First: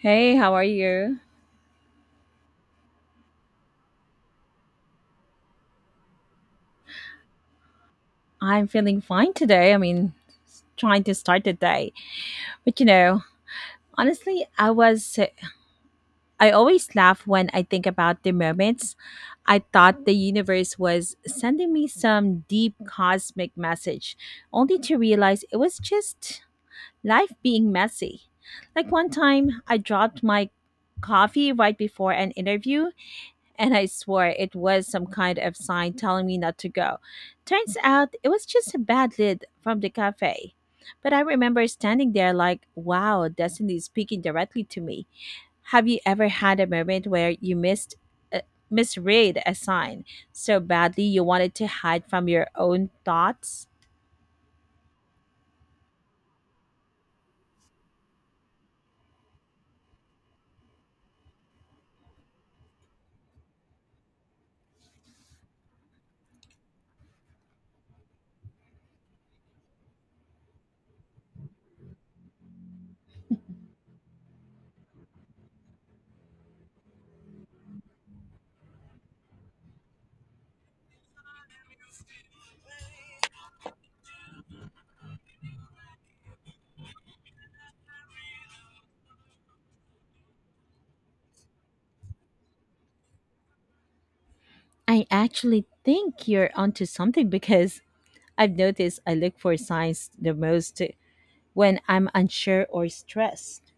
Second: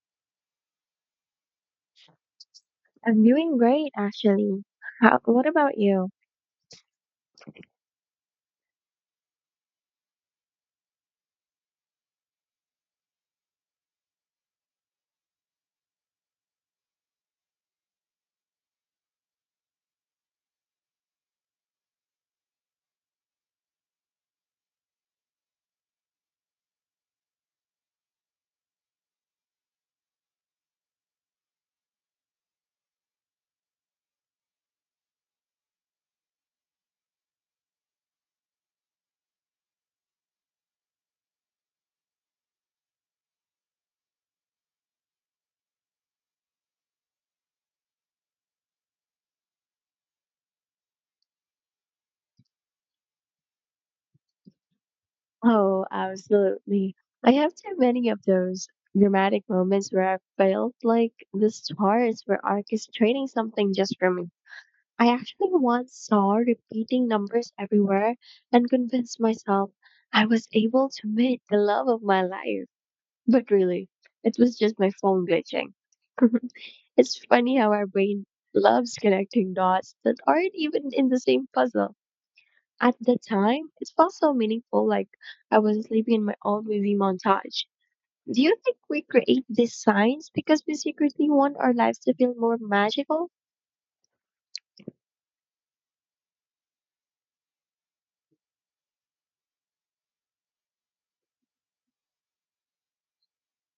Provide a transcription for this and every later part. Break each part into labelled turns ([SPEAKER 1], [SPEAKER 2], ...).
[SPEAKER 1] Hey, how are you?
[SPEAKER 2] I'm doing great, actually. What about you?
[SPEAKER 1] I'm feeling fine today. Trying to start the day. But honestly, I always laugh when I think about the moments I thought the universe was sending me some deep cosmic message, only to realize it was just life being messy. Like one time, I dropped my coffee right before an interview and I swore it was some kind of sign telling me not to go. Turns out it was just a bad lid from the cafe. But I remember standing there like, wow, destiny is speaking directly to me. Have you ever had a moment where you missed uh, misread a sign so badly you wanted to hide from your own thoughts?
[SPEAKER 2] Oh, absolutely. I have too many of those dramatic moments where I felt like the stars were orchestrating something just for me. I actually once saw repeating numbers everywhere and convinced myself I was able to meet the love of my life. But really, it was just my phone glitching. It's funny how our brain loves connecting dots that aren't even in the same puzzle. At the time, it felt so meaningful, like I was living in my own movie montage. Do you think we create these signs because we secretly want our lives to feel more magical?
[SPEAKER 1] I actually think you're onto something because I've noticed I look for signs the most when I'm unsure or stressed.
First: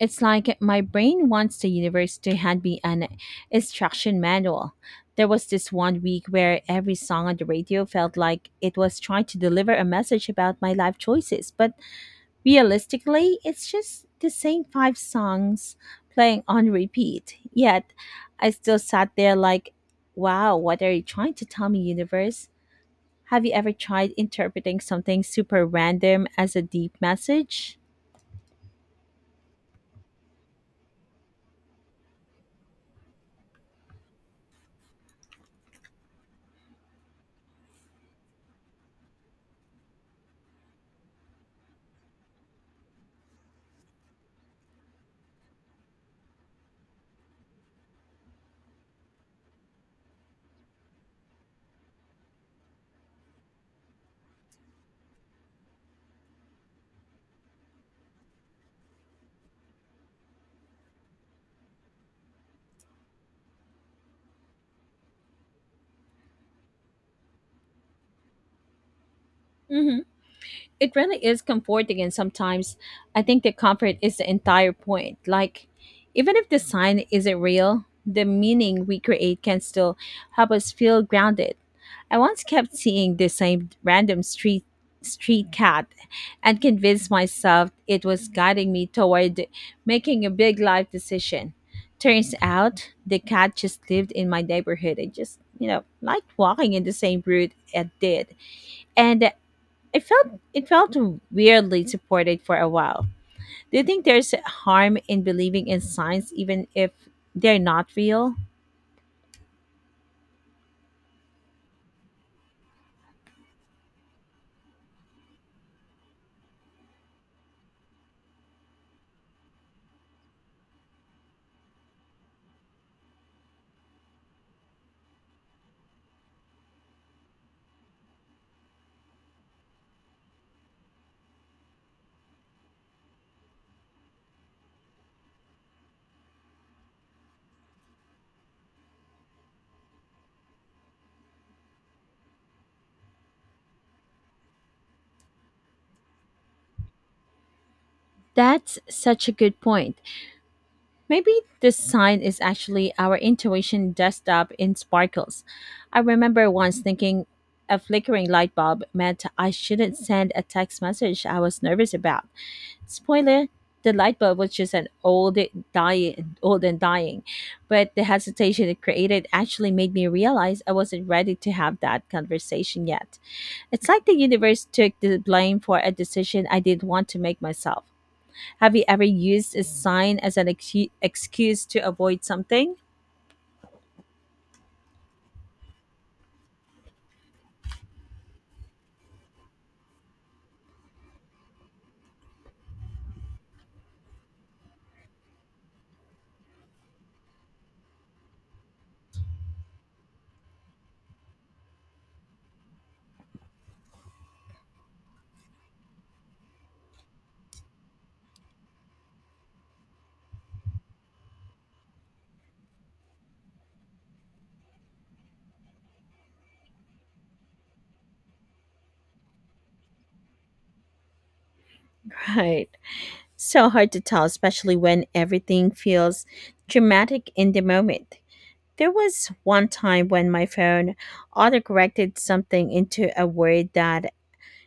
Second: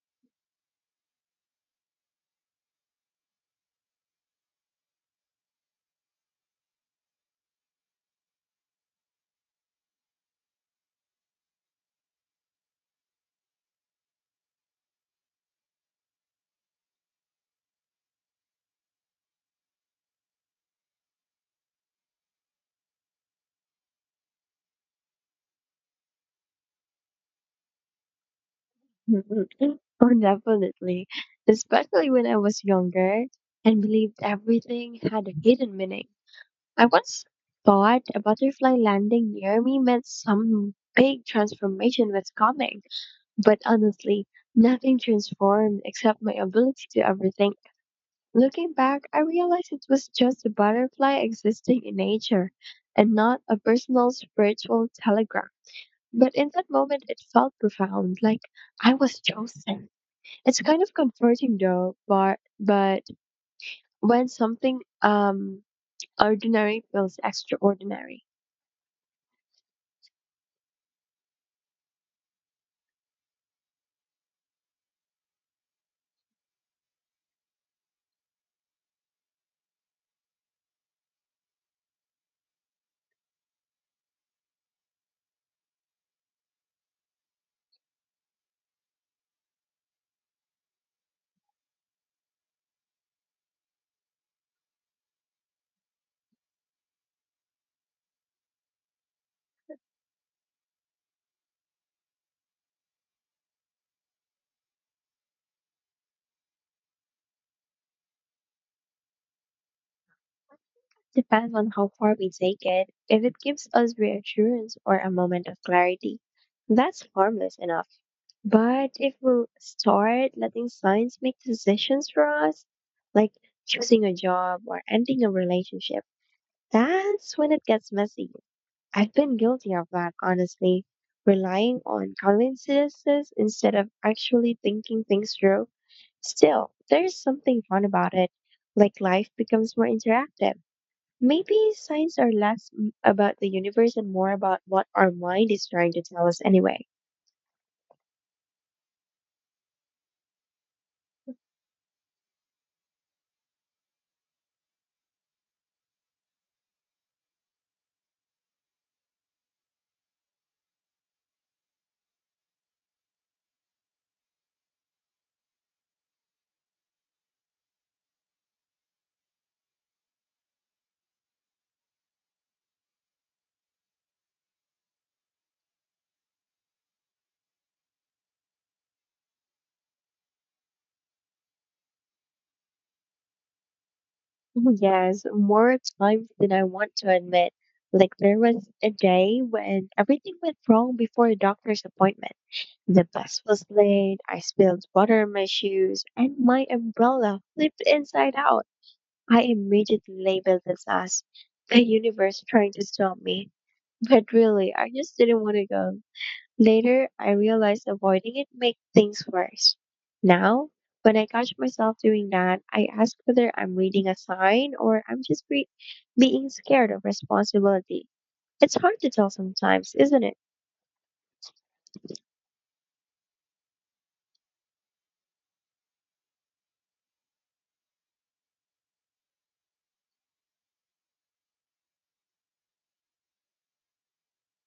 [SPEAKER 1] It's like my brain wants the universe to hand me an instruction manual. There was this one week where every song on the radio felt like it was trying to deliver a message about my life choices, but realistically, it's just the same five songs playing on repeat. Yet, I still sat there like, wow, what are you trying to tell me, universe? Have you ever tried interpreting something super random as a deep message?
[SPEAKER 2] Mhm. Oh, definitely. Especially when I was younger and believed everything had a hidden meaning. I once thought a butterfly landing near me meant some big transformation was coming, but honestly, nothing transformed except my ability to overthink. Looking back, I realized it was just a butterfly existing in nature and not a personal spiritual telegram. But in that moment, it felt profound, like I was chosen. It's kind of comforting though, but when something ordinary feels extraordinary.
[SPEAKER 1] Mhm. It really is comforting, and sometimes I think the comfort is the entire point. Like, even if the sign isn't real, the meaning we create can still help us feel grounded. I once kept seeing the same random street cat and convinced myself it was guiding me toward making a big life decision. Turns out the cat just lived in my neighborhood and just, you know, liked walking in the same route it did, and it felt weirdly supported for a while. Do you think there's harm in believing in signs even if they're not real?
[SPEAKER 2] Depends on how far we take it. If it gives us reassurance or a moment of clarity, that's harmless enough. But if we start letting science make decisions for us, like choosing a job or ending a relationship, that's when it gets messy. I've been guilty of that, honestly. Relying on coincidences instead of actually thinking things through. Still, there's something fun about it. Like life becomes more interactive. Maybe signs are less about the universe and more about what our mind is trying to tell us anyway.
[SPEAKER 1] That's such a good point. Maybe this sign is actually our intuition dressed up in sparkles. I remember once thinking a flickering light bulb meant I shouldn't send a text message I was nervous about. Spoiler: the light bulb was just an old and dying. But the hesitation it created actually made me realize I wasn't ready to have that conversation yet. It's like the universe took the blame for a decision I didn't want to make myself. Have you ever used a sign as an excuse to avoid something?
[SPEAKER 2] Oh, yes, more times than I want to admit. Like there was a day when everything went wrong before a doctor's appointment. The bus was late, I spilled water on my shoes, and my umbrella flipped inside out. I immediately labeled this as the universe trying to stop me. But really, I just didn't want to go. Later, I realized avoiding it made things worse. Now, when I catch myself doing that, I ask whether I'm reading a sign or I'm just being scared of responsibility. It's hard to tell sometimes, isn't it?
[SPEAKER 1] Right. So hard to tell, especially when everything feels dramatic in the moment. There was one time when my phone autocorrected something into a word that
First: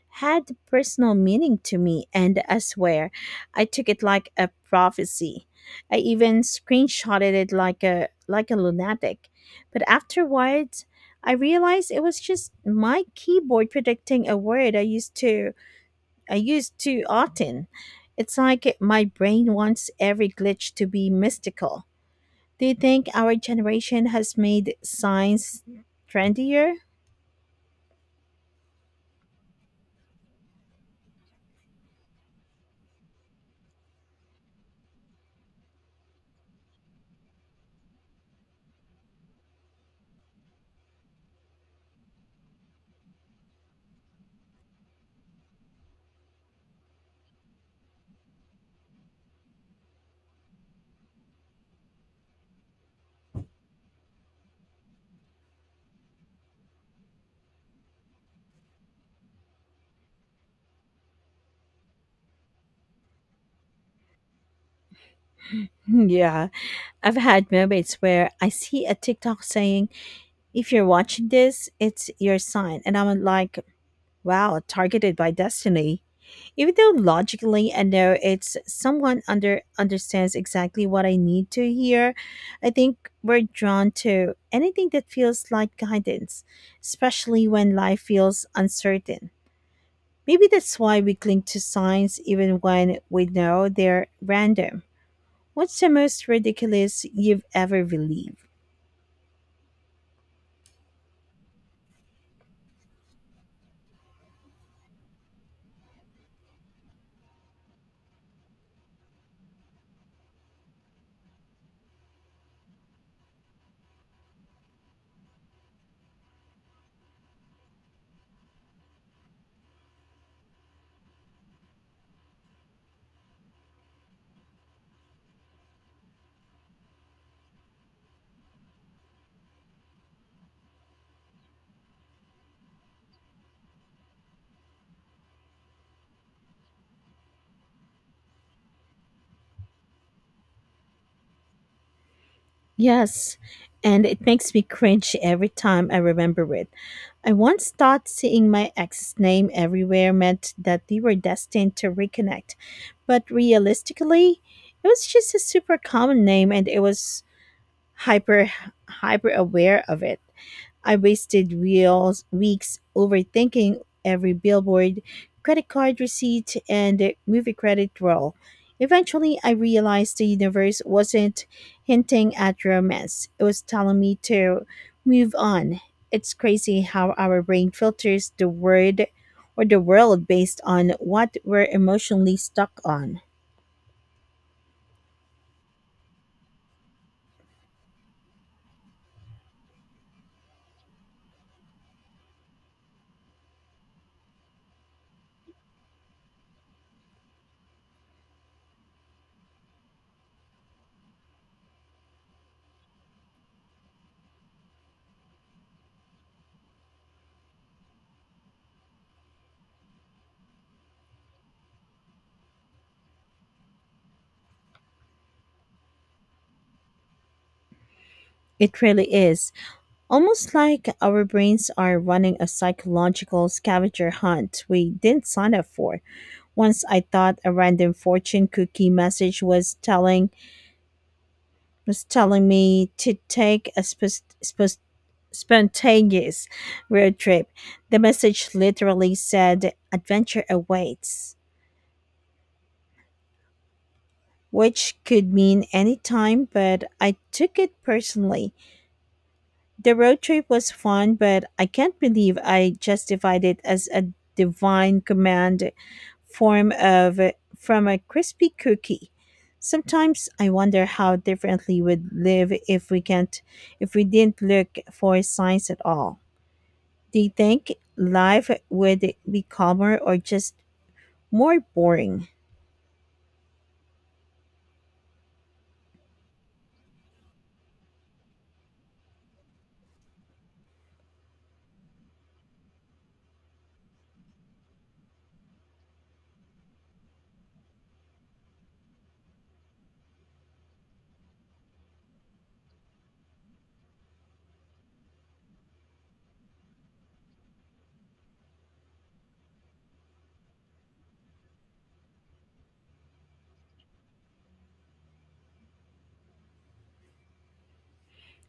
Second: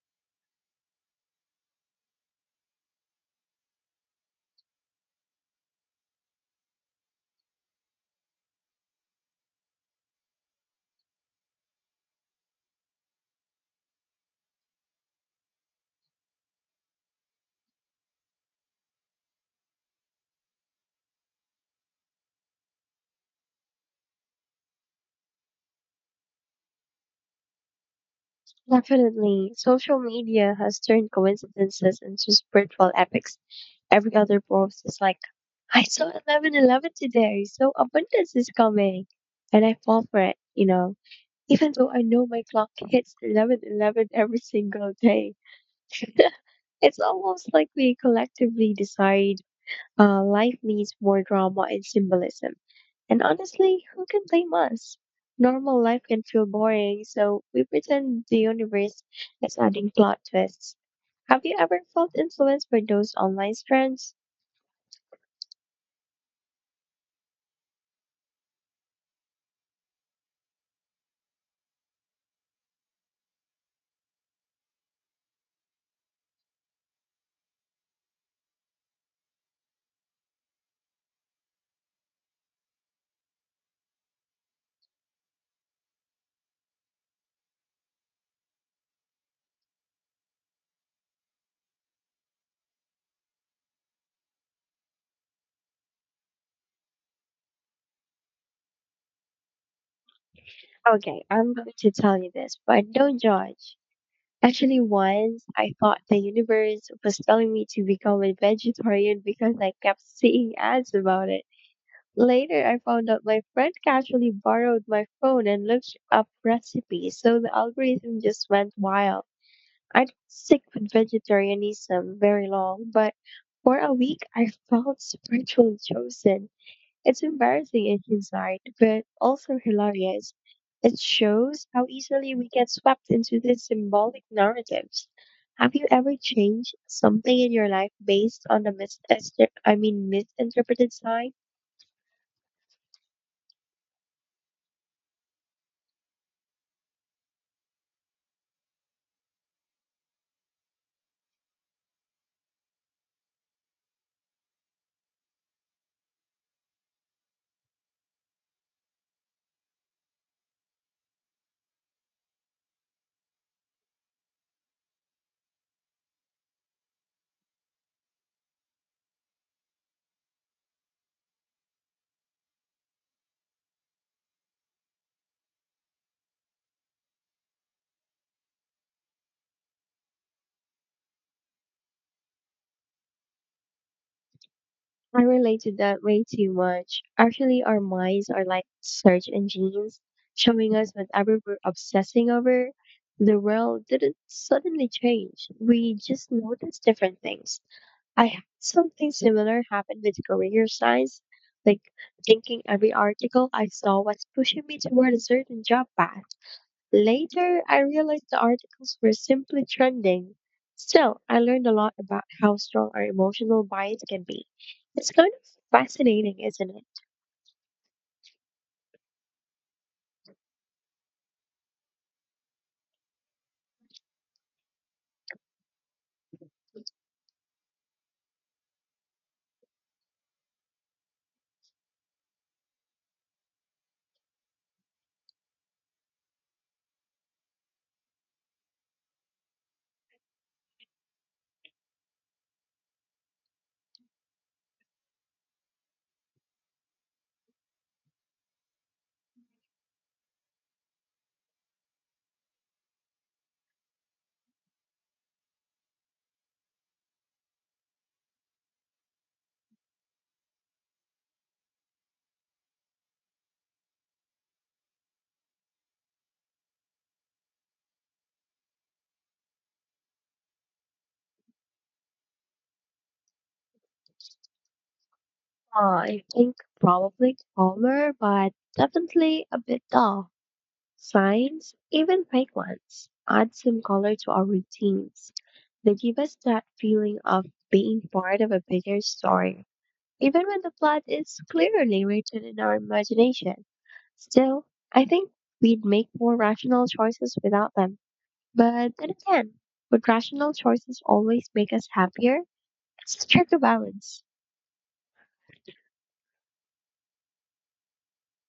[SPEAKER 1] had personal meaning to me, and I swear I took it like a prophecy. I even screenshotted it like a lunatic. But afterwards, I realized it was just my keyboard predicting a word I used too often. It's like my brain wants every glitch to be mystical. Do you think our generation has made science trendier?
[SPEAKER 2] Definitely, social media has turned coincidences into spiritual epics. Every other post is like I saw 11:11 today, so abundance is coming. And I fall for it, you know, even though I know my clock hits 11:11 every single day. It's almost like we collectively decide life needs more drama and symbolism. And honestly, who can blame us? Normal life can feel boring, so we pretend the universe is adding plot twists. Have you ever felt influenced by those online trends?
[SPEAKER 1] Yeah, I've had moments where I see a TikTok saying, if you're watching this, it's your sign. And I'm like, wow, targeted by destiny. Even though logically I know it's someone understands exactly what I need to hear, I think we're drawn to anything that feels like guidance, especially when life feels uncertain. Maybe that's why we cling to signs even when we know they're random. What's the most ridiculous you've ever believed?
[SPEAKER 2] Okay, I'm going to tell you this, but don't judge. Actually, once I thought the universe was telling me to become a vegetarian because I kept seeing ads about it. Later, I found out my friend casually borrowed my phone and looked up recipes, so the algorithm just went wild. I didn't stick with vegetarianism very long, but for a week I felt spiritually chosen. It's embarrassing in hindsight, but also hilarious. It shows how easily we get swept into these symbolic narratives. Have you ever changed something in your life based on the misinterpreted sign?
[SPEAKER 1] Yes, and it makes me cringe every time I remember it. I once thought seeing my ex's name everywhere meant that we were destined to reconnect, but realistically, it was just a super common name and it was hyper hyper aware of it. I wasted wheels weeks overthinking every billboard, credit card receipt, and movie credit roll. Eventually, I realized the universe wasn't hinting at romance. It was telling me to move on. It's crazy how our brain filters the word or the world based on what we're emotionally stuck on.
[SPEAKER 2] I relate to that way too much. Actually, our minds are like search engines, showing us whatever we're obsessing over. The world didn't suddenly change. We just noticed different things. I had something similar happen with career science, like thinking every article I saw was pushing me toward a certain job path. Later, I realized the articles were simply trending. Still, I learned a lot about how strong our emotional bias can be. It's kind of fascinating, isn't it?
[SPEAKER 1] It really is. Almost like our brains are running a psychological scavenger hunt we didn't sign up for. Once I thought a random fortune cookie message was telling me to take a spontaneous road trip. The message literally said adventure awaits, which could mean any time, but I took it personally. The road trip was fun, but I can't believe I justified it as a divine command form of from a crispy cookie. Sometimes I wonder how differently we'd live if we can't if we didn't look for signs at all. Do you think life would be calmer or just more boring?
[SPEAKER 2] I think probably calmer, but definitely a bit dull. Signs, even fake ones, add some color to our routines. They give us that feeling of being part of a bigger story, even when the plot is clearly written in our imagination. Still, I think we'd make more rational choices without them. But then again, would rational choices always make us happier? It's a tricky balance.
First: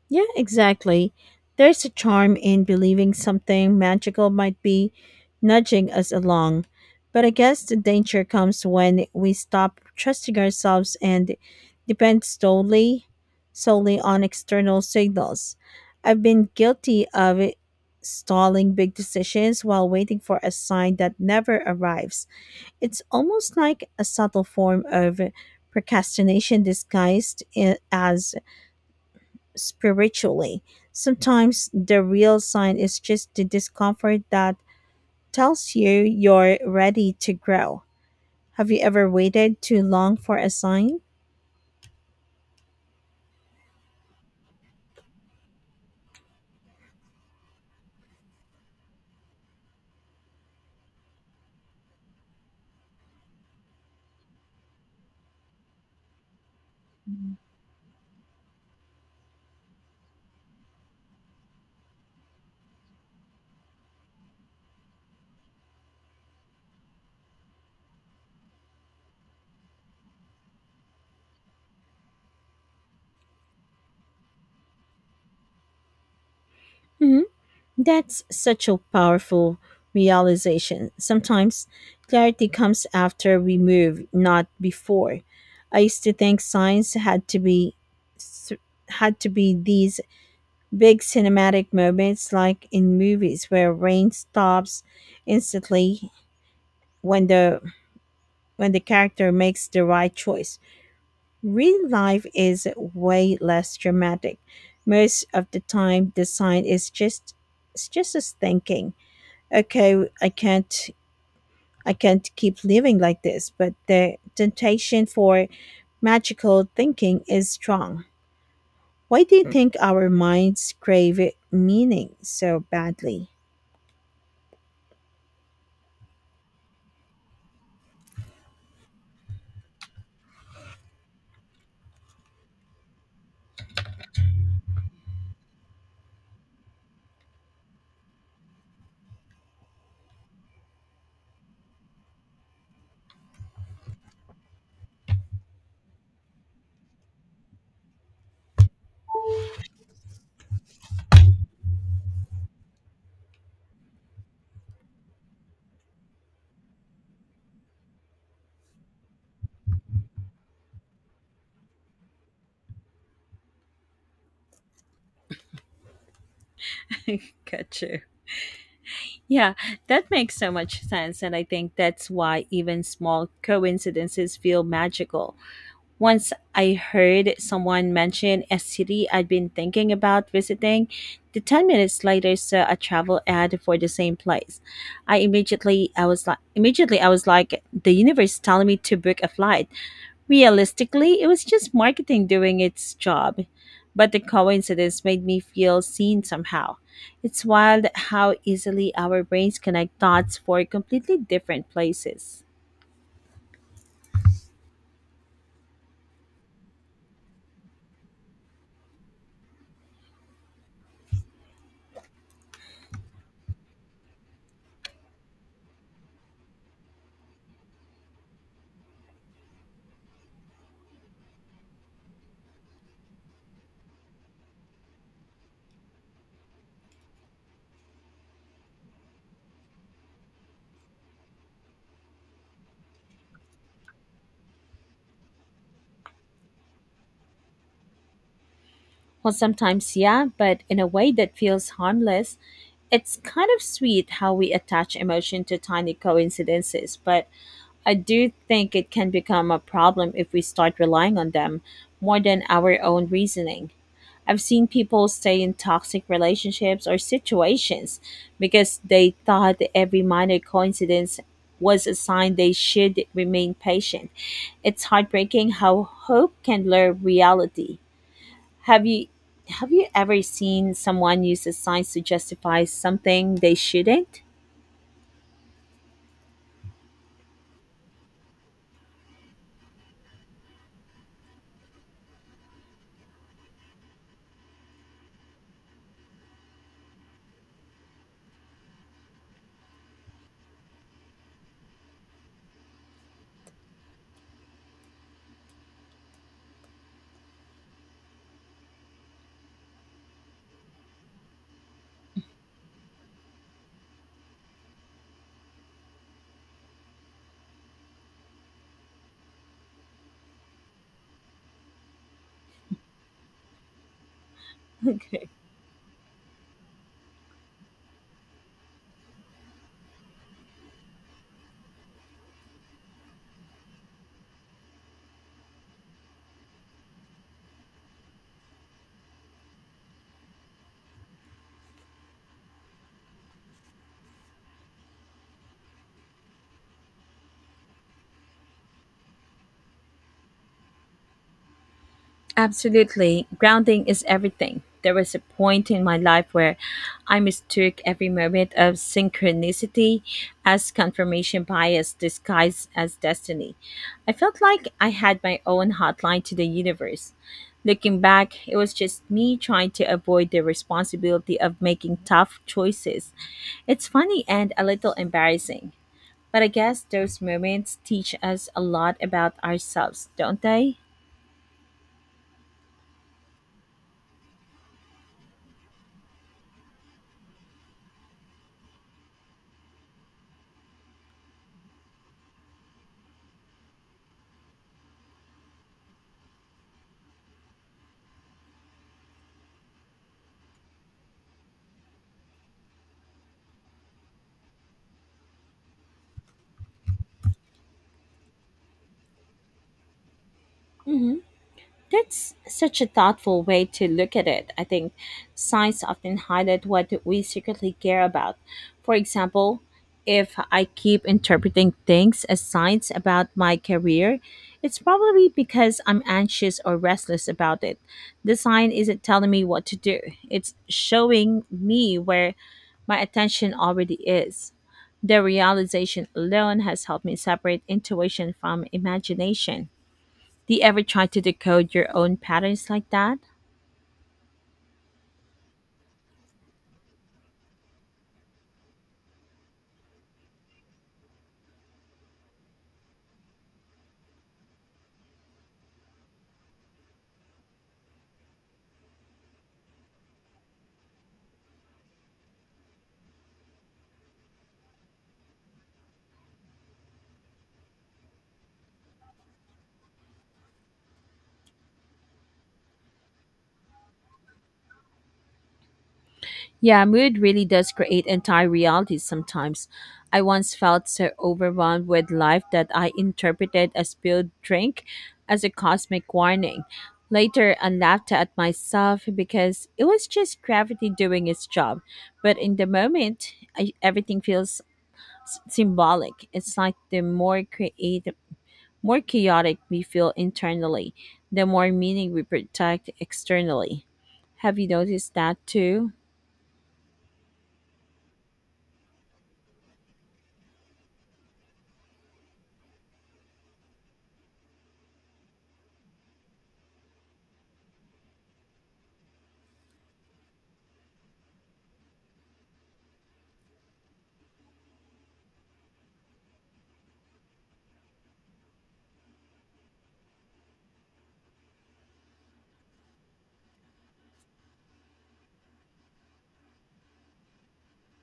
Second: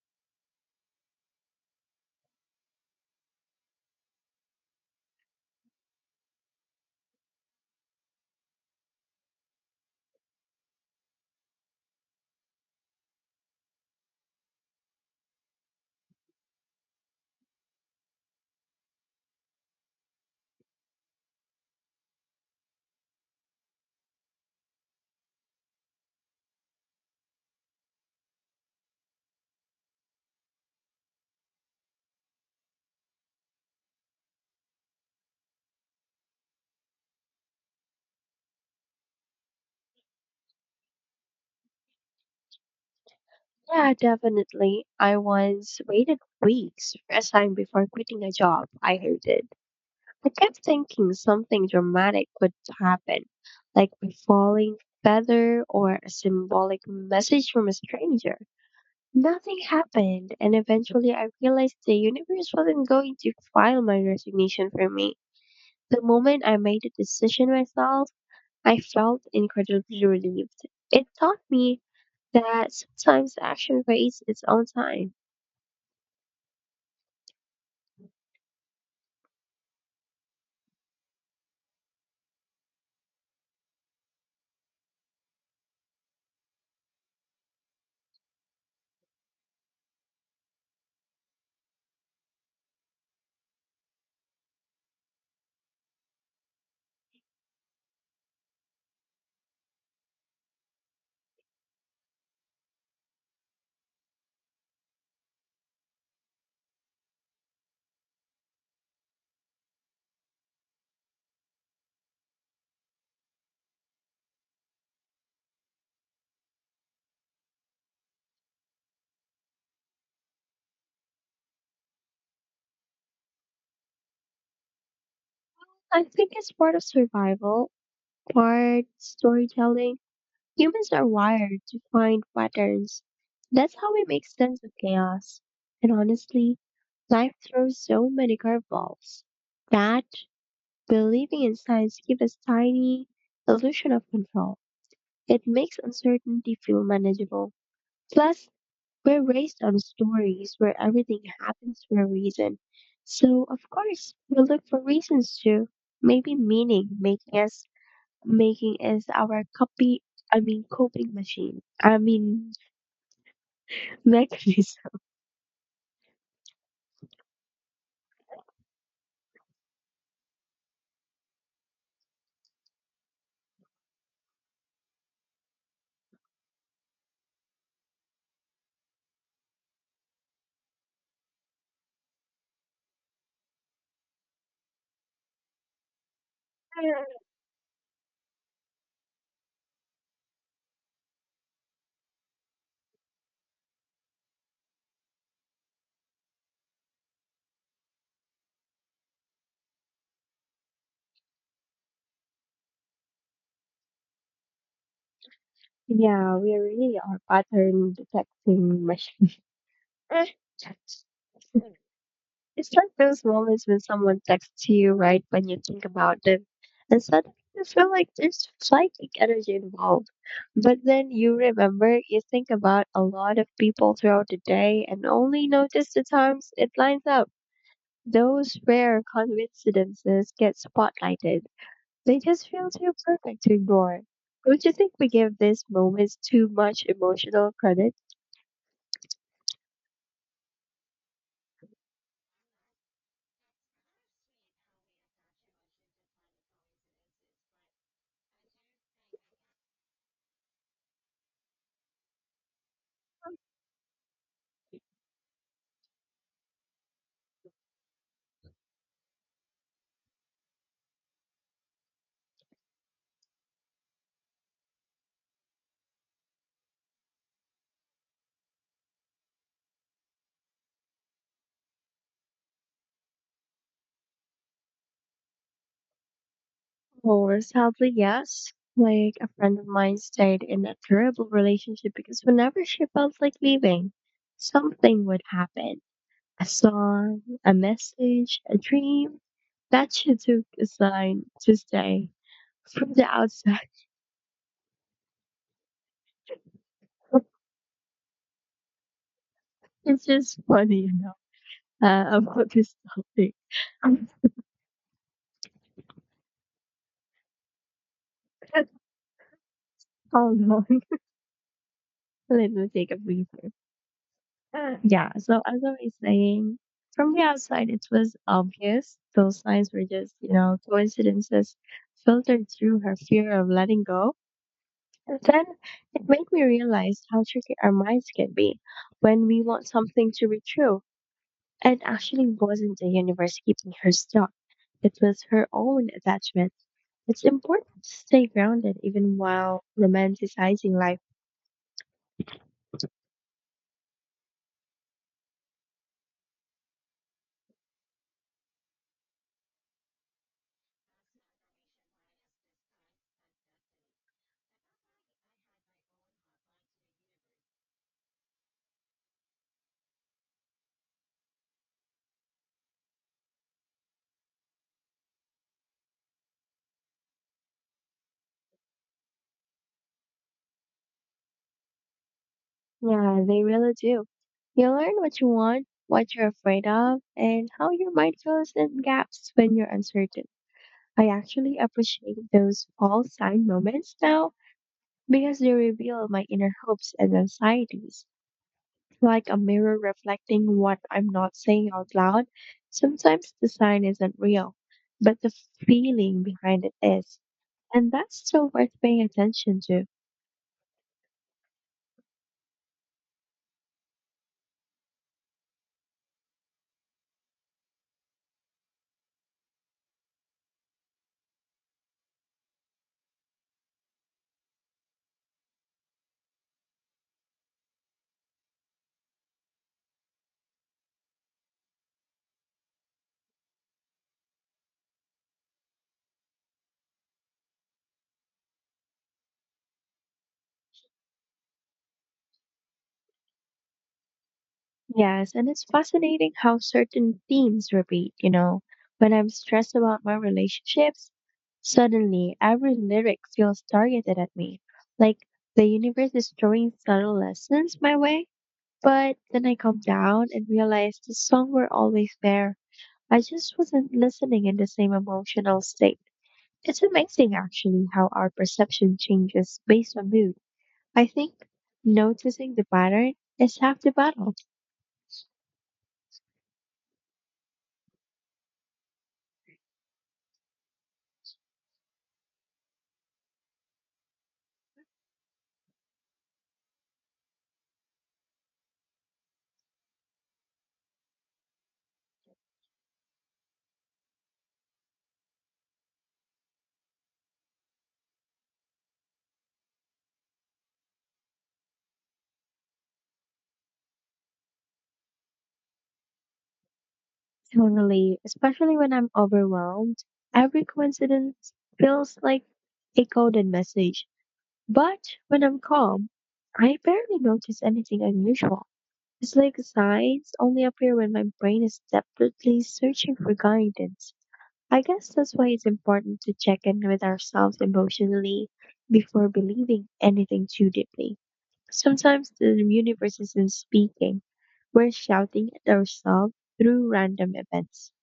[SPEAKER 1] Yeah, exactly. There's a charm in believing something magical might be nudging us along. But I guess the danger comes when we stop trusting ourselves and depend solely solely on external signals. I've been guilty of stalling big decisions while waiting for a sign that never arrives. It's almost like a subtle form of procrastination disguised as spiritually. Sometimes the real sign is just the discomfort that tells you you're ready to grow. Have you ever waited too long for a sign?
[SPEAKER 2] Yeah, definitely. I once waited weeks for a sign before quitting a job I hated. I kept thinking something dramatic would happen, like a falling feather or a symbolic message from a stranger. Nothing happened, and eventually I realized the universe wasn't going to file my resignation for me. The moment I made the decision myself, I felt incredibly relieved. It taught me that sometimes action waits its own time.
[SPEAKER 1] Mhm. That's such a powerful realization. Sometimes clarity comes after we move, not before. I used to think science th- had to be these big cinematic moments like in movies where rain stops instantly when the when the character makes the right choice. Real life is way less dramatic. Most of the time the sign is just it's just us thinking, okay, I can't keep living like this. But the temptation for magical thinking is strong. Why do you think our minds crave meaning so badly?
[SPEAKER 2] I think it's part of survival, part storytelling. Humans are wired to find patterns. That's how we make sense of chaos. And honestly, life throws so many curveballs that believing in science gives us tiny illusion of control. It makes uncertainty feel manageable. Plus, we're raised on stories where everything happens for a reason. So, of course, we look for reasons to maybe meaning, making us making is our copy I mean coping machine. I mean mechanism.
[SPEAKER 1] Got you. Yeah, that makes so much sense. And I think that's why even small coincidences feel magical. Once I heard someone mention a city I'd been thinking about visiting. The 10 minutes later saw a travel ad for the same place. I immediately I was like Immediately I was like, the universe is telling me to book a flight. Realistically, it was just marketing doing its job. But the coincidence made me feel seen somehow. It's wild how easily our brains connect dots for completely different places.
[SPEAKER 2] Yeah, we really are pattern detecting machine. It's like those moments when someone texts you right when you think about them, and suddenly you feel like there's psychic energy involved. But then you remember you think about a lot of people throughout the day and only notice the times it lines up. Those rare coincidences get spotlighted. They just feel too perfect to ignore. Don't you think we give these moments too much emotional credit?
[SPEAKER 1] Well, sometimes, yeah, but in a way that feels harmless. It's kind of sweet how we attach emotion to tiny coincidences, but I do think it can become a problem if we start relying on them more than our own reasoning. I've seen people stay in toxic relationships or situations because they thought that every minor coincidence was a sign they should remain patient. It's heartbreaking how hope can blur reality. Have you have you ever seen someone use a science to justify something they shouldn't?
[SPEAKER 2] Well, sadly, yes. Like a friend of mine stayed in a terrible relationship because whenever she felt like leaving, something would happen. A song, a message, a dream that she took a sign to stay from the outside. It's just funny, you know, about this topic. Hold on, let me take a breather. Yeah,
[SPEAKER 1] Okay.
[SPEAKER 2] so as I was saying, from the outside, it was obvious. Those signs were just, you know, coincidences filtered through her fear of letting go. And then it made me realize how tricky our minds can be when we want something to be true. It actually wasn't the universe keeping her stuck, it was her own attachment. It's important to stay grounded even while romanticizing life.
[SPEAKER 1] Absolutely. Grounding is everything. There was a point in my life where I mistook every moment of synchronicity as confirmation bias disguised as destiny. I felt like I had my own hotline to the universe. Looking back, it was just me trying to avoid the responsibility of making tough choices. It's funny and a little embarrassing. But I guess those moments teach us a lot about ourselves, don't they?
[SPEAKER 2] Yeah, they really do. You learn what you want, what you're afraid of, and how your mind fills in gaps when you're uncertain. I actually appreciate those all sign moments now because they reveal my inner hopes and anxieties, like a mirror reflecting what I'm not saying out loud. Sometimes the sign isn't real, but the feeling behind it is, and that's still worth paying attention to.
[SPEAKER 1] Mhm. That's such a thoughtful way to look at it. I think signs often highlight what we secretly care about. For example, if I keep interpreting things as signs about my career, it's probably because I'm anxious or restless about it. The sign isn't telling me what to do, it's showing me where my attention already is. The realization alone has helped me separate intuition from imagination. Do you ever try to decode your own patterns like that?
[SPEAKER 2] Yes, and it's fascinating how certain themes repeat, you know. When I'm stressed about my relationships, suddenly every lyric feels targeted at me. Like the universe is throwing subtle lessons my way. But then I calm down and realize the song were always there. I just wasn't listening in the same emotional state. It's amazing actually how our perception changes based on mood. I think noticing the pattern is half the battle.
[SPEAKER 1] Yeah, mood really does create entire realities sometimes. I once felt so overwhelmed with life that I interpreted a spilled drink as a cosmic warning. Later, I laughed at myself because it was just gravity doing its job. But in the moment, I, everything feels symbolic. It's like the more chaotic we feel internally, the more meaning we protect externally. Have you noticed that too?
[SPEAKER 2] Totally, especially when I'm overwhelmed, every coincidence feels like a coded message. But when I'm calm, I barely notice anything unusual. It's like signs only appear when my brain is desperately searching for guidance. I guess that's why it's important to check in with ourselves emotionally before believing anything too deeply. Sometimes the universe isn't speaking, we're shouting at ourselves through random events.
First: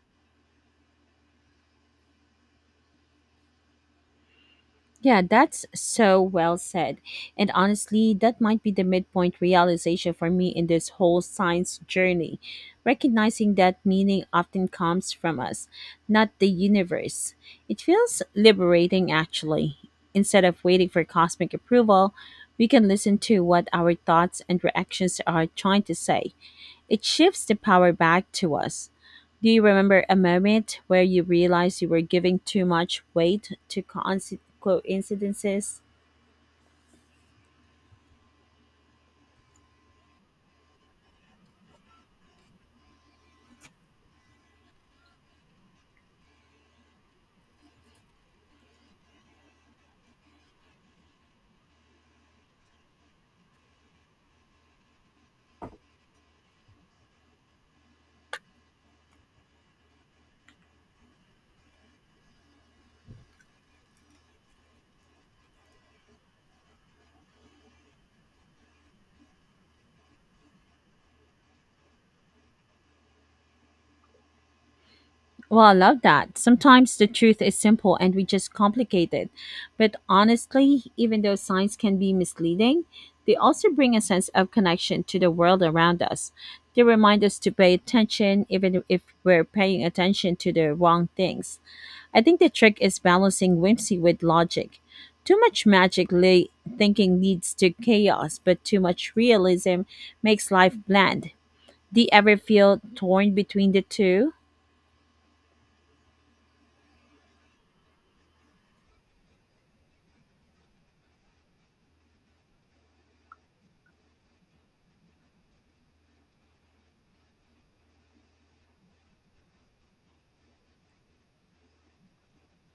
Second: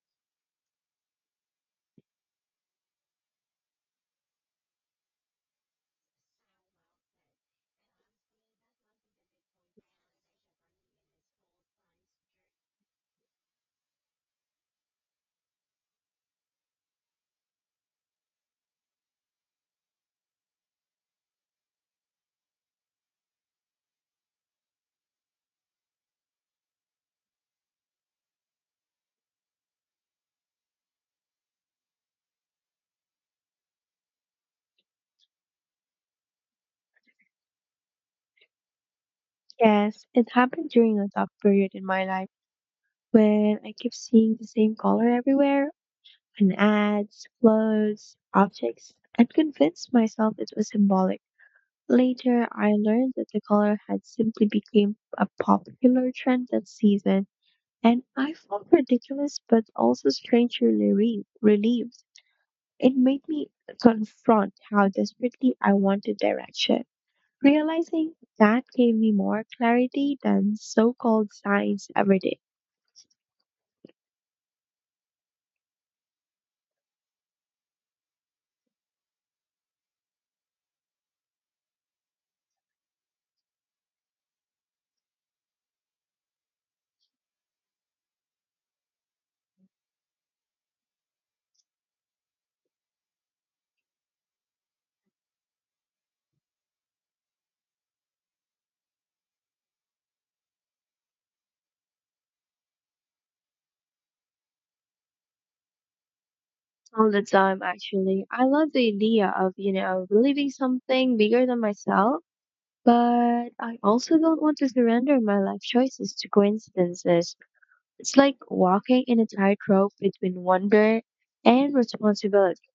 [SPEAKER 1] Yeah, that's so well said. And honestly, that might be the midpoint realization for me in this whole science journey. Recognizing that meaning often comes from us, not the universe. It feels liberating, actually. Instead of waiting for cosmic approval, we can listen to what our thoughts and reactions are trying to say. It shifts the power back to us. Do you remember a moment where you realized you were giving too much weight to coincidences?
[SPEAKER 2] Yes, it happened during a tough period in my life when I kept seeing the same color everywhere on ads, clothes, objects, and convinced myself it was symbolic. Later, I learned that the color had simply become a popular trend that season, and I felt ridiculous but also strangely relieved. It made me confront how desperately I wanted direction. Realizing that gave me more clarity than so-called science ever did.
[SPEAKER 1] Well, I love that. Sometimes the truth is simple and we just complicate it. But honestly, even though signs can be misleading, they also bring a sense of connection to the world around us. They remind us to pay attention even if we're paying attention to the wrong things. I think the trick is balancing whimsy with logic. Too much magically thinking leads to chaos, but too much realism makes life bland. Do you ever feel torn between the two?
[SPEAKER 2] All the time, actually. I love the idea of, you know, believing something bigger than myself, but I also don't want to surrender my life choices to coincidences. It's like walking in a tightrope between wonder and responsibility,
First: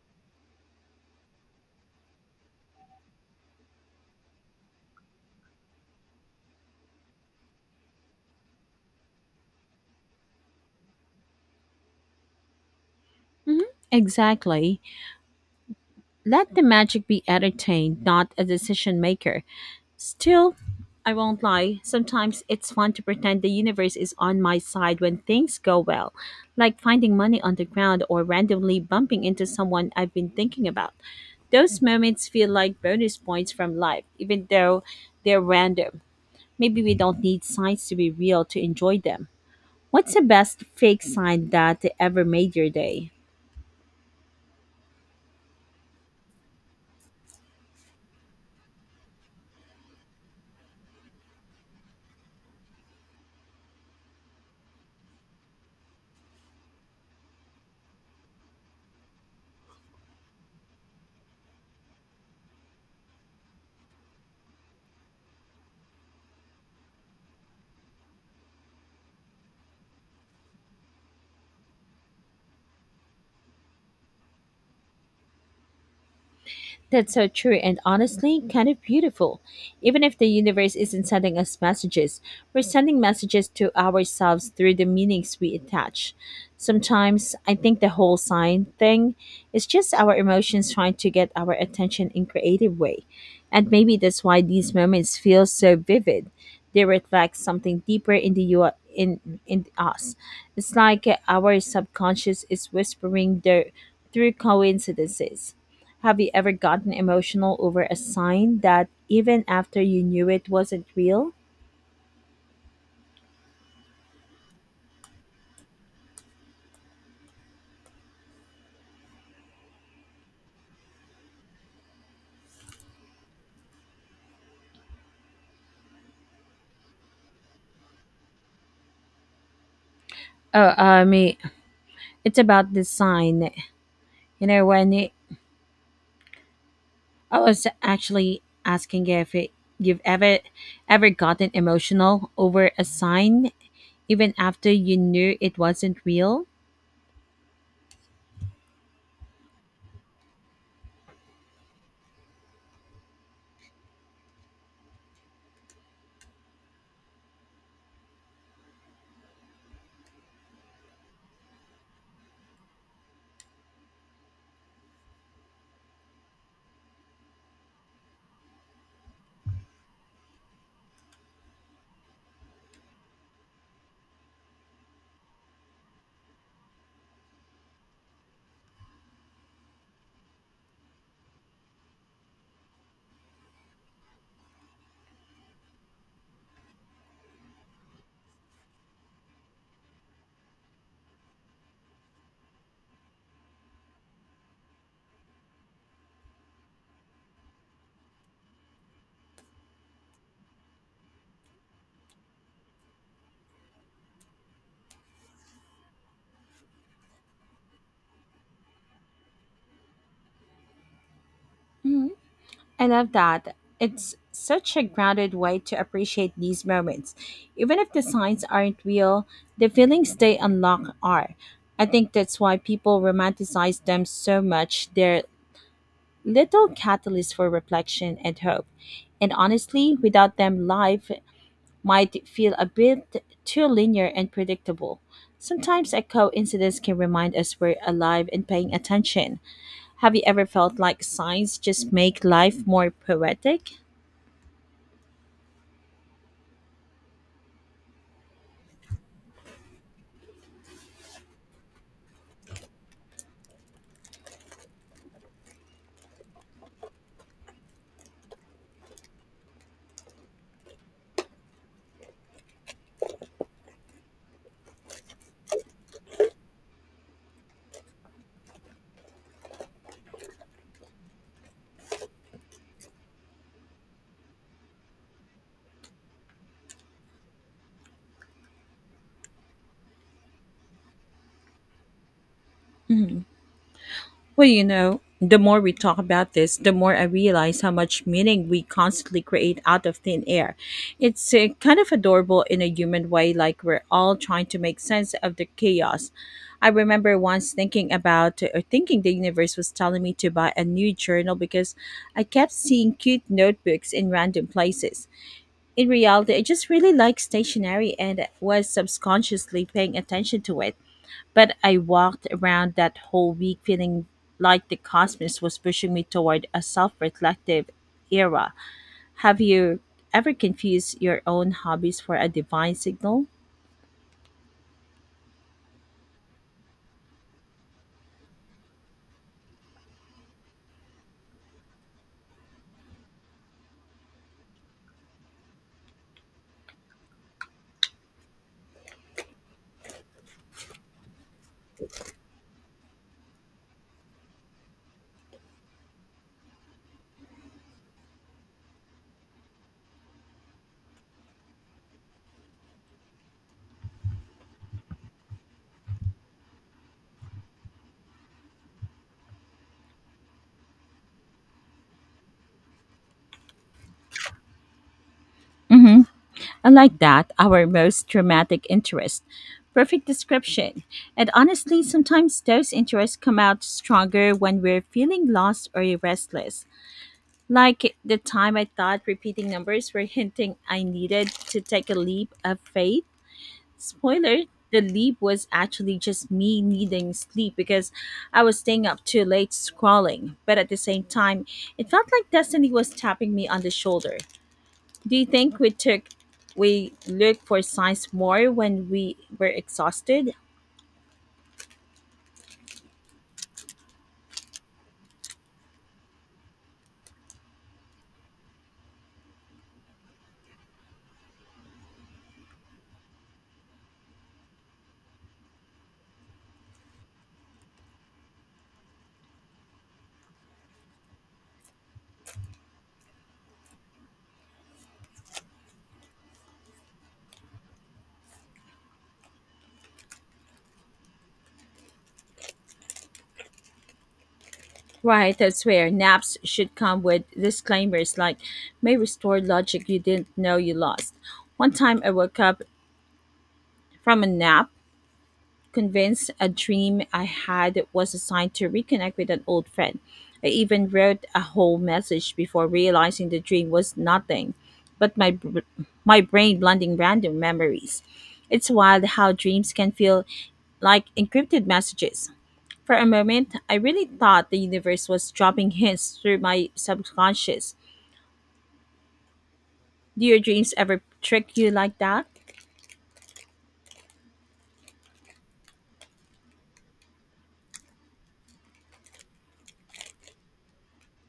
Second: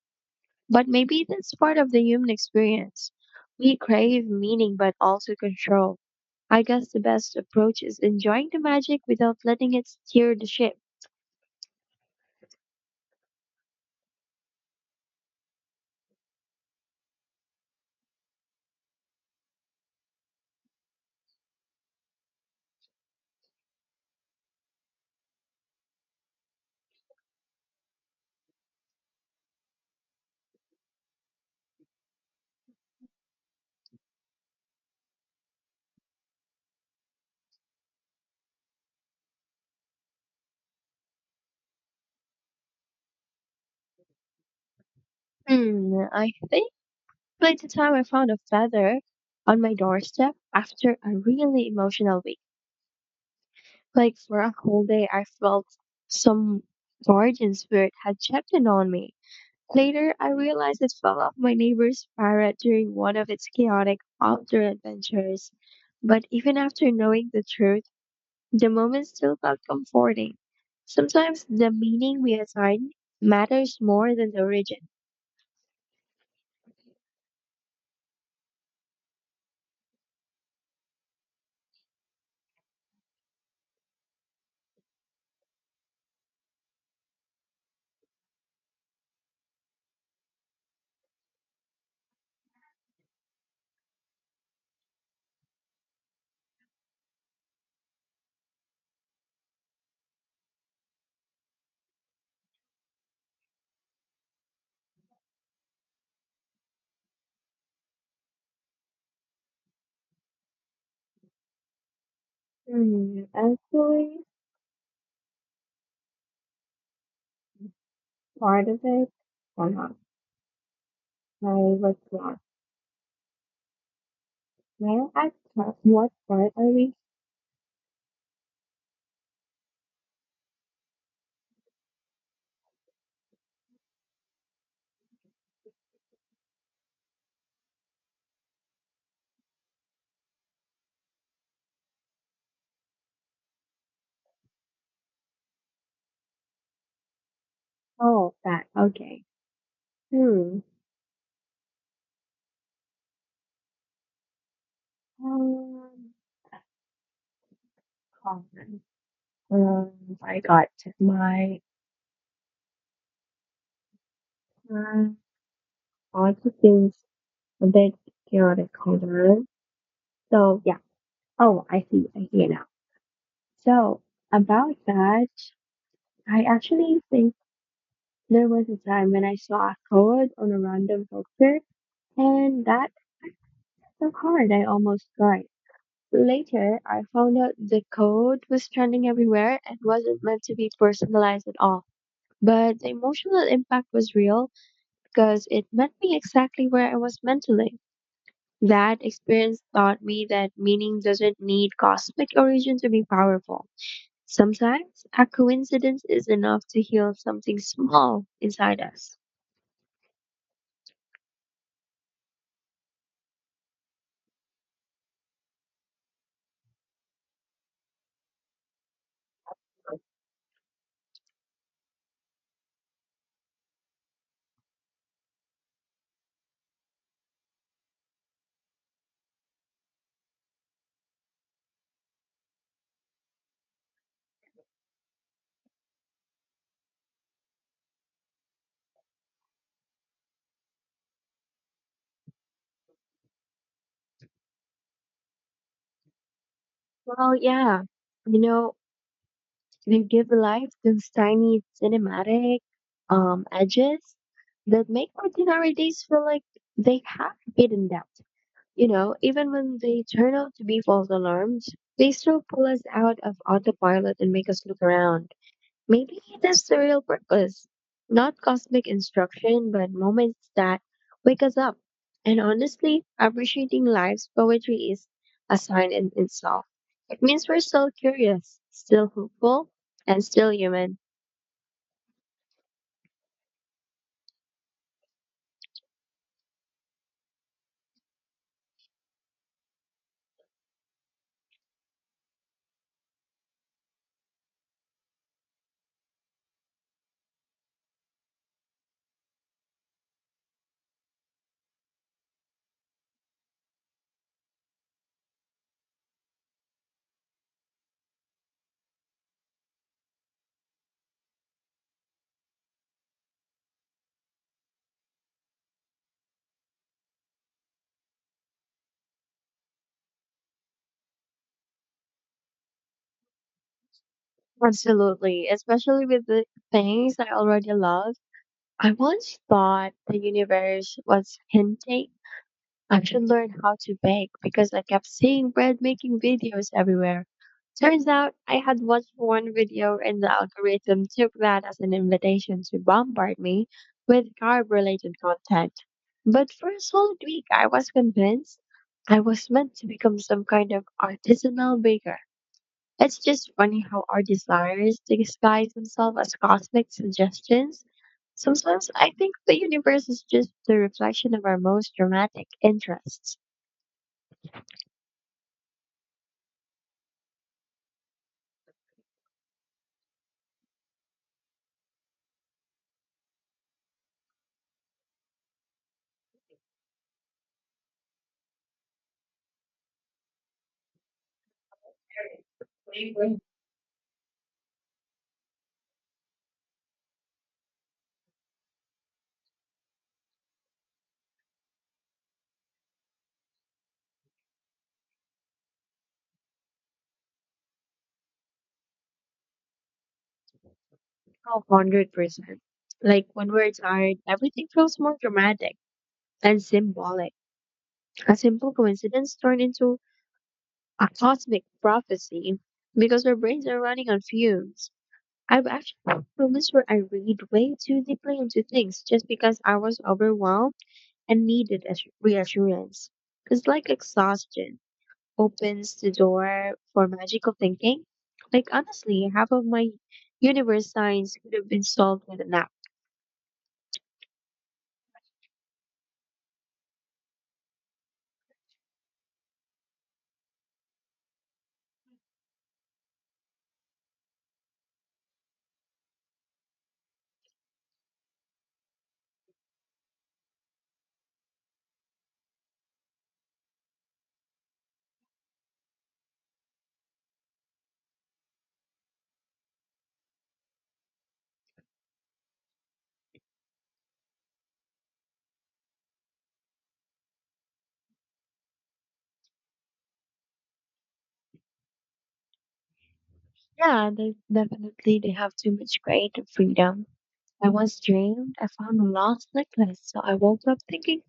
[SPEAKER 2] but maybe that's part of the human experience. We crave meaning but also control. I guess the best approach is enjoying the magic without letting it steer the ship.
[SPEAKER 1] Exactly. Let the magic be entertained, not a decision maker. Still, I won't lie, sometimes it's fun to pretend the universe is on my side when things go well, like finding money on the ground or randomly bumping into someone I've been thinking about. Those moments feel like bonus points from life, even though they're random. Maybe we don't need signs to be real to enjoy them. What's the best fake sign that ever made your day?
[SPEAKER 2] Hmm, I think by the time I found a feather on my doorstep after a really emotional week, like for a whole day, I felt some guardian spirit had checked in on me. Later, I realized it fell off my neighbor's parrot during one of its chaotic outdoor adventures. But even after knowing the truth, the moment still felt comforting. Sometimes the meaning we assign matters more than the origin.
[SPEAKER 1] That's so true and honestly kind of beautiful. Even if the universe isn't sending us messages, we're sending messages to ourselves through the meanings we attach. Sometimes I think the whole sign thing is just our emotions trying to get our attention in creative way. And maybe that's why these moments feel so vivid. They reflect something deeper in the you in us. It's like our subconscious is whispering the through coincidences. Have you ever gotten emotional over a sign that even after you knew it wasn't real?
[SPEAKER 2] Hmm, actually, part of it, or not, I was lost. Well, I thought, what part are we?
[SPEAKER 1] Oh, I mean, it's about this sign. You know, when it, I was actually asking if it, you've ever gotten emotional over a sign even after you knew it wasn't real.
[SPEAKER 2] Oh, that, okay. Hmm, um, Comment. Um, I got my, uh, lots of things a bit chaotic color. So, yeah. Oh, I see it now. So, about that, I actually think there was a time when I saw a code on a random picture, and that so hard I almost cried. Later, I found out the code was trending everywhere and wasn't meant to be personalized at all. But the emotional impact was real because it met me exactly where I was mentally. That experience taught me that meaning doesn't need cosmic origin to be powerful. Sometimes a coincidence is enough to heal something small inside us.
[SPEAKER 1] I love that. It's such a grounded way to appreciate these moments. Even if the signs aren't real, the feelings they unlock are. I think that's why people romanticize them so much. They're little catalysts for reflection and hope. And honestly, without them, life might feel a bit too linear and predictable. Sometimes a coincidence can remind us we're alive and paying attention. Have you ever felt like signs just make life more poetic?
[SPEAKER 2] Well, yeah. You know, they give life those tiny cinematic edges that make ordinary days feel like they have hidden depth. You know, even when they turn out to be false alarms, they still pull us out of autopilot and make us look around. Maybe that's the real purpose. Not cosmic instruction, but moments that wake us up. And honestly, appreciating life's poetry is a sign in itself. It means we're still curious, still hopeful, and still human.
[SPEAKER 1] Well, you know, the more we talk about this, the more I realize how much meaning we constantly create out of thin air. It's kind of adorable in a human way, like we're all trying to make sense of the chaos. I remember once thinking about or thinking the universe was telling me to buy a new journal because I kept seeing cute notebooks in random places. In reality, I just really like stationery and was subconsciously paying attention to it. But I walked around that whole week feeling like the cosmos was pushing me toward a self reflective era. Have you ever confused your own hobbies for a divine signal?
[SPEAKER 2] Absolutely, especially with the things I already love. I once thought the universe was hinting I should learn how to bake because I kept seeing bread making videos everywhere. Turns out I had watched one video and the algorithm took that as an invitation to bombard me with carb related content. But for a solid week, I was convinced I was meant to become some kind of artisanal baker. It's just funny how our desires disguise themselves as cosmic suggestions. Sometimes I think the universe is just the reflection of our most dramatic interests.
[SPEAKER 1] Unlike that, our most dramatic interest. Perfect description. And honestly, sometimes those interests come out stronger when we're feeling lost or restless. Like the time I thought repeating numbers were hinting I needed to take a leap of faith. Spoiler, the leap was actually just me needing sleep because I was staying up too late scrolling. But at the same time, it felt like destiny was tapping me on the shoulder. Do you think we look for signs more when we were exhausted?
[SPEAKER 2] Oh, 100%. Like when we're tired, everything feels more dramatic and symbolic. A simple coincidence turned into a cosmic prophecy because our brains are running on fumes. I've actually had moments where I read way too deeply into things just because I was overwhelmed and needed as reassurance. Because, like, exhaustion opens the door for magical thinking. Like, honestly, half of my universe science could have been solved with a nap.
[SPEAKER 1] Right, I swear, naps should come with disclaimers like may restore logic you didn't know you lost. One time I woke up from a nap convinced a dream I had was a sign to reconnect with an old friend. I even wrote a whole message before realizing the dream was nothing but my brain blending random memories. It's wild how dreams can feel like encrypted messages. For a moment, I really thought the universe was dropping hints through my subconscious. Do your dreams ever trick you like that?
[SPEAKER 2] Yeah, they definitely they have too much creative freedom. I once dreamed I found a lost necklace, so I woke up thinking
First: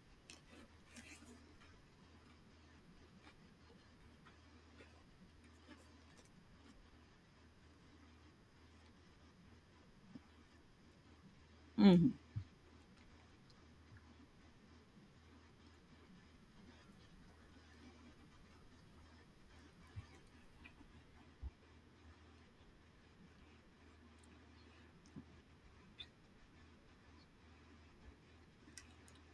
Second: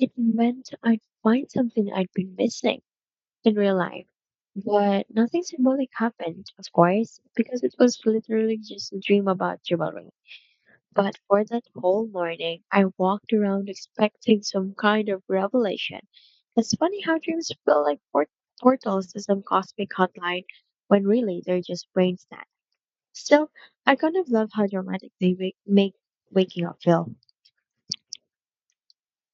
[SPEAKER 2] it meant I'd find something I'd been missing in real life. But nothing symbolic happened, of course, because it was literally just a dream about jewelry. But for that whole
[SPEAKER 1] Hmm.
[SPEAKER 2] morning, I walked around expecting some kind of revelation. It's funny how dreams feel like portals to some cosmic hotline when really they're just brain snacks. Still, I kind of love how dramatic they make waking up feel.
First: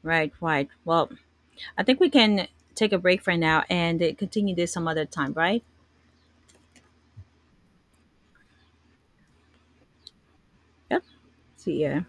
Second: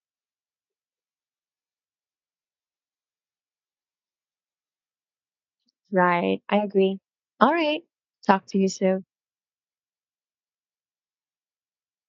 [SPEAKER 1] Right, right. Well, I think we can take a break for now and continue this some other time, right?
[SPEAKER 2] Right, I agree. All right, talk to you soon.
[SPEAKER 1] Yep. See ya.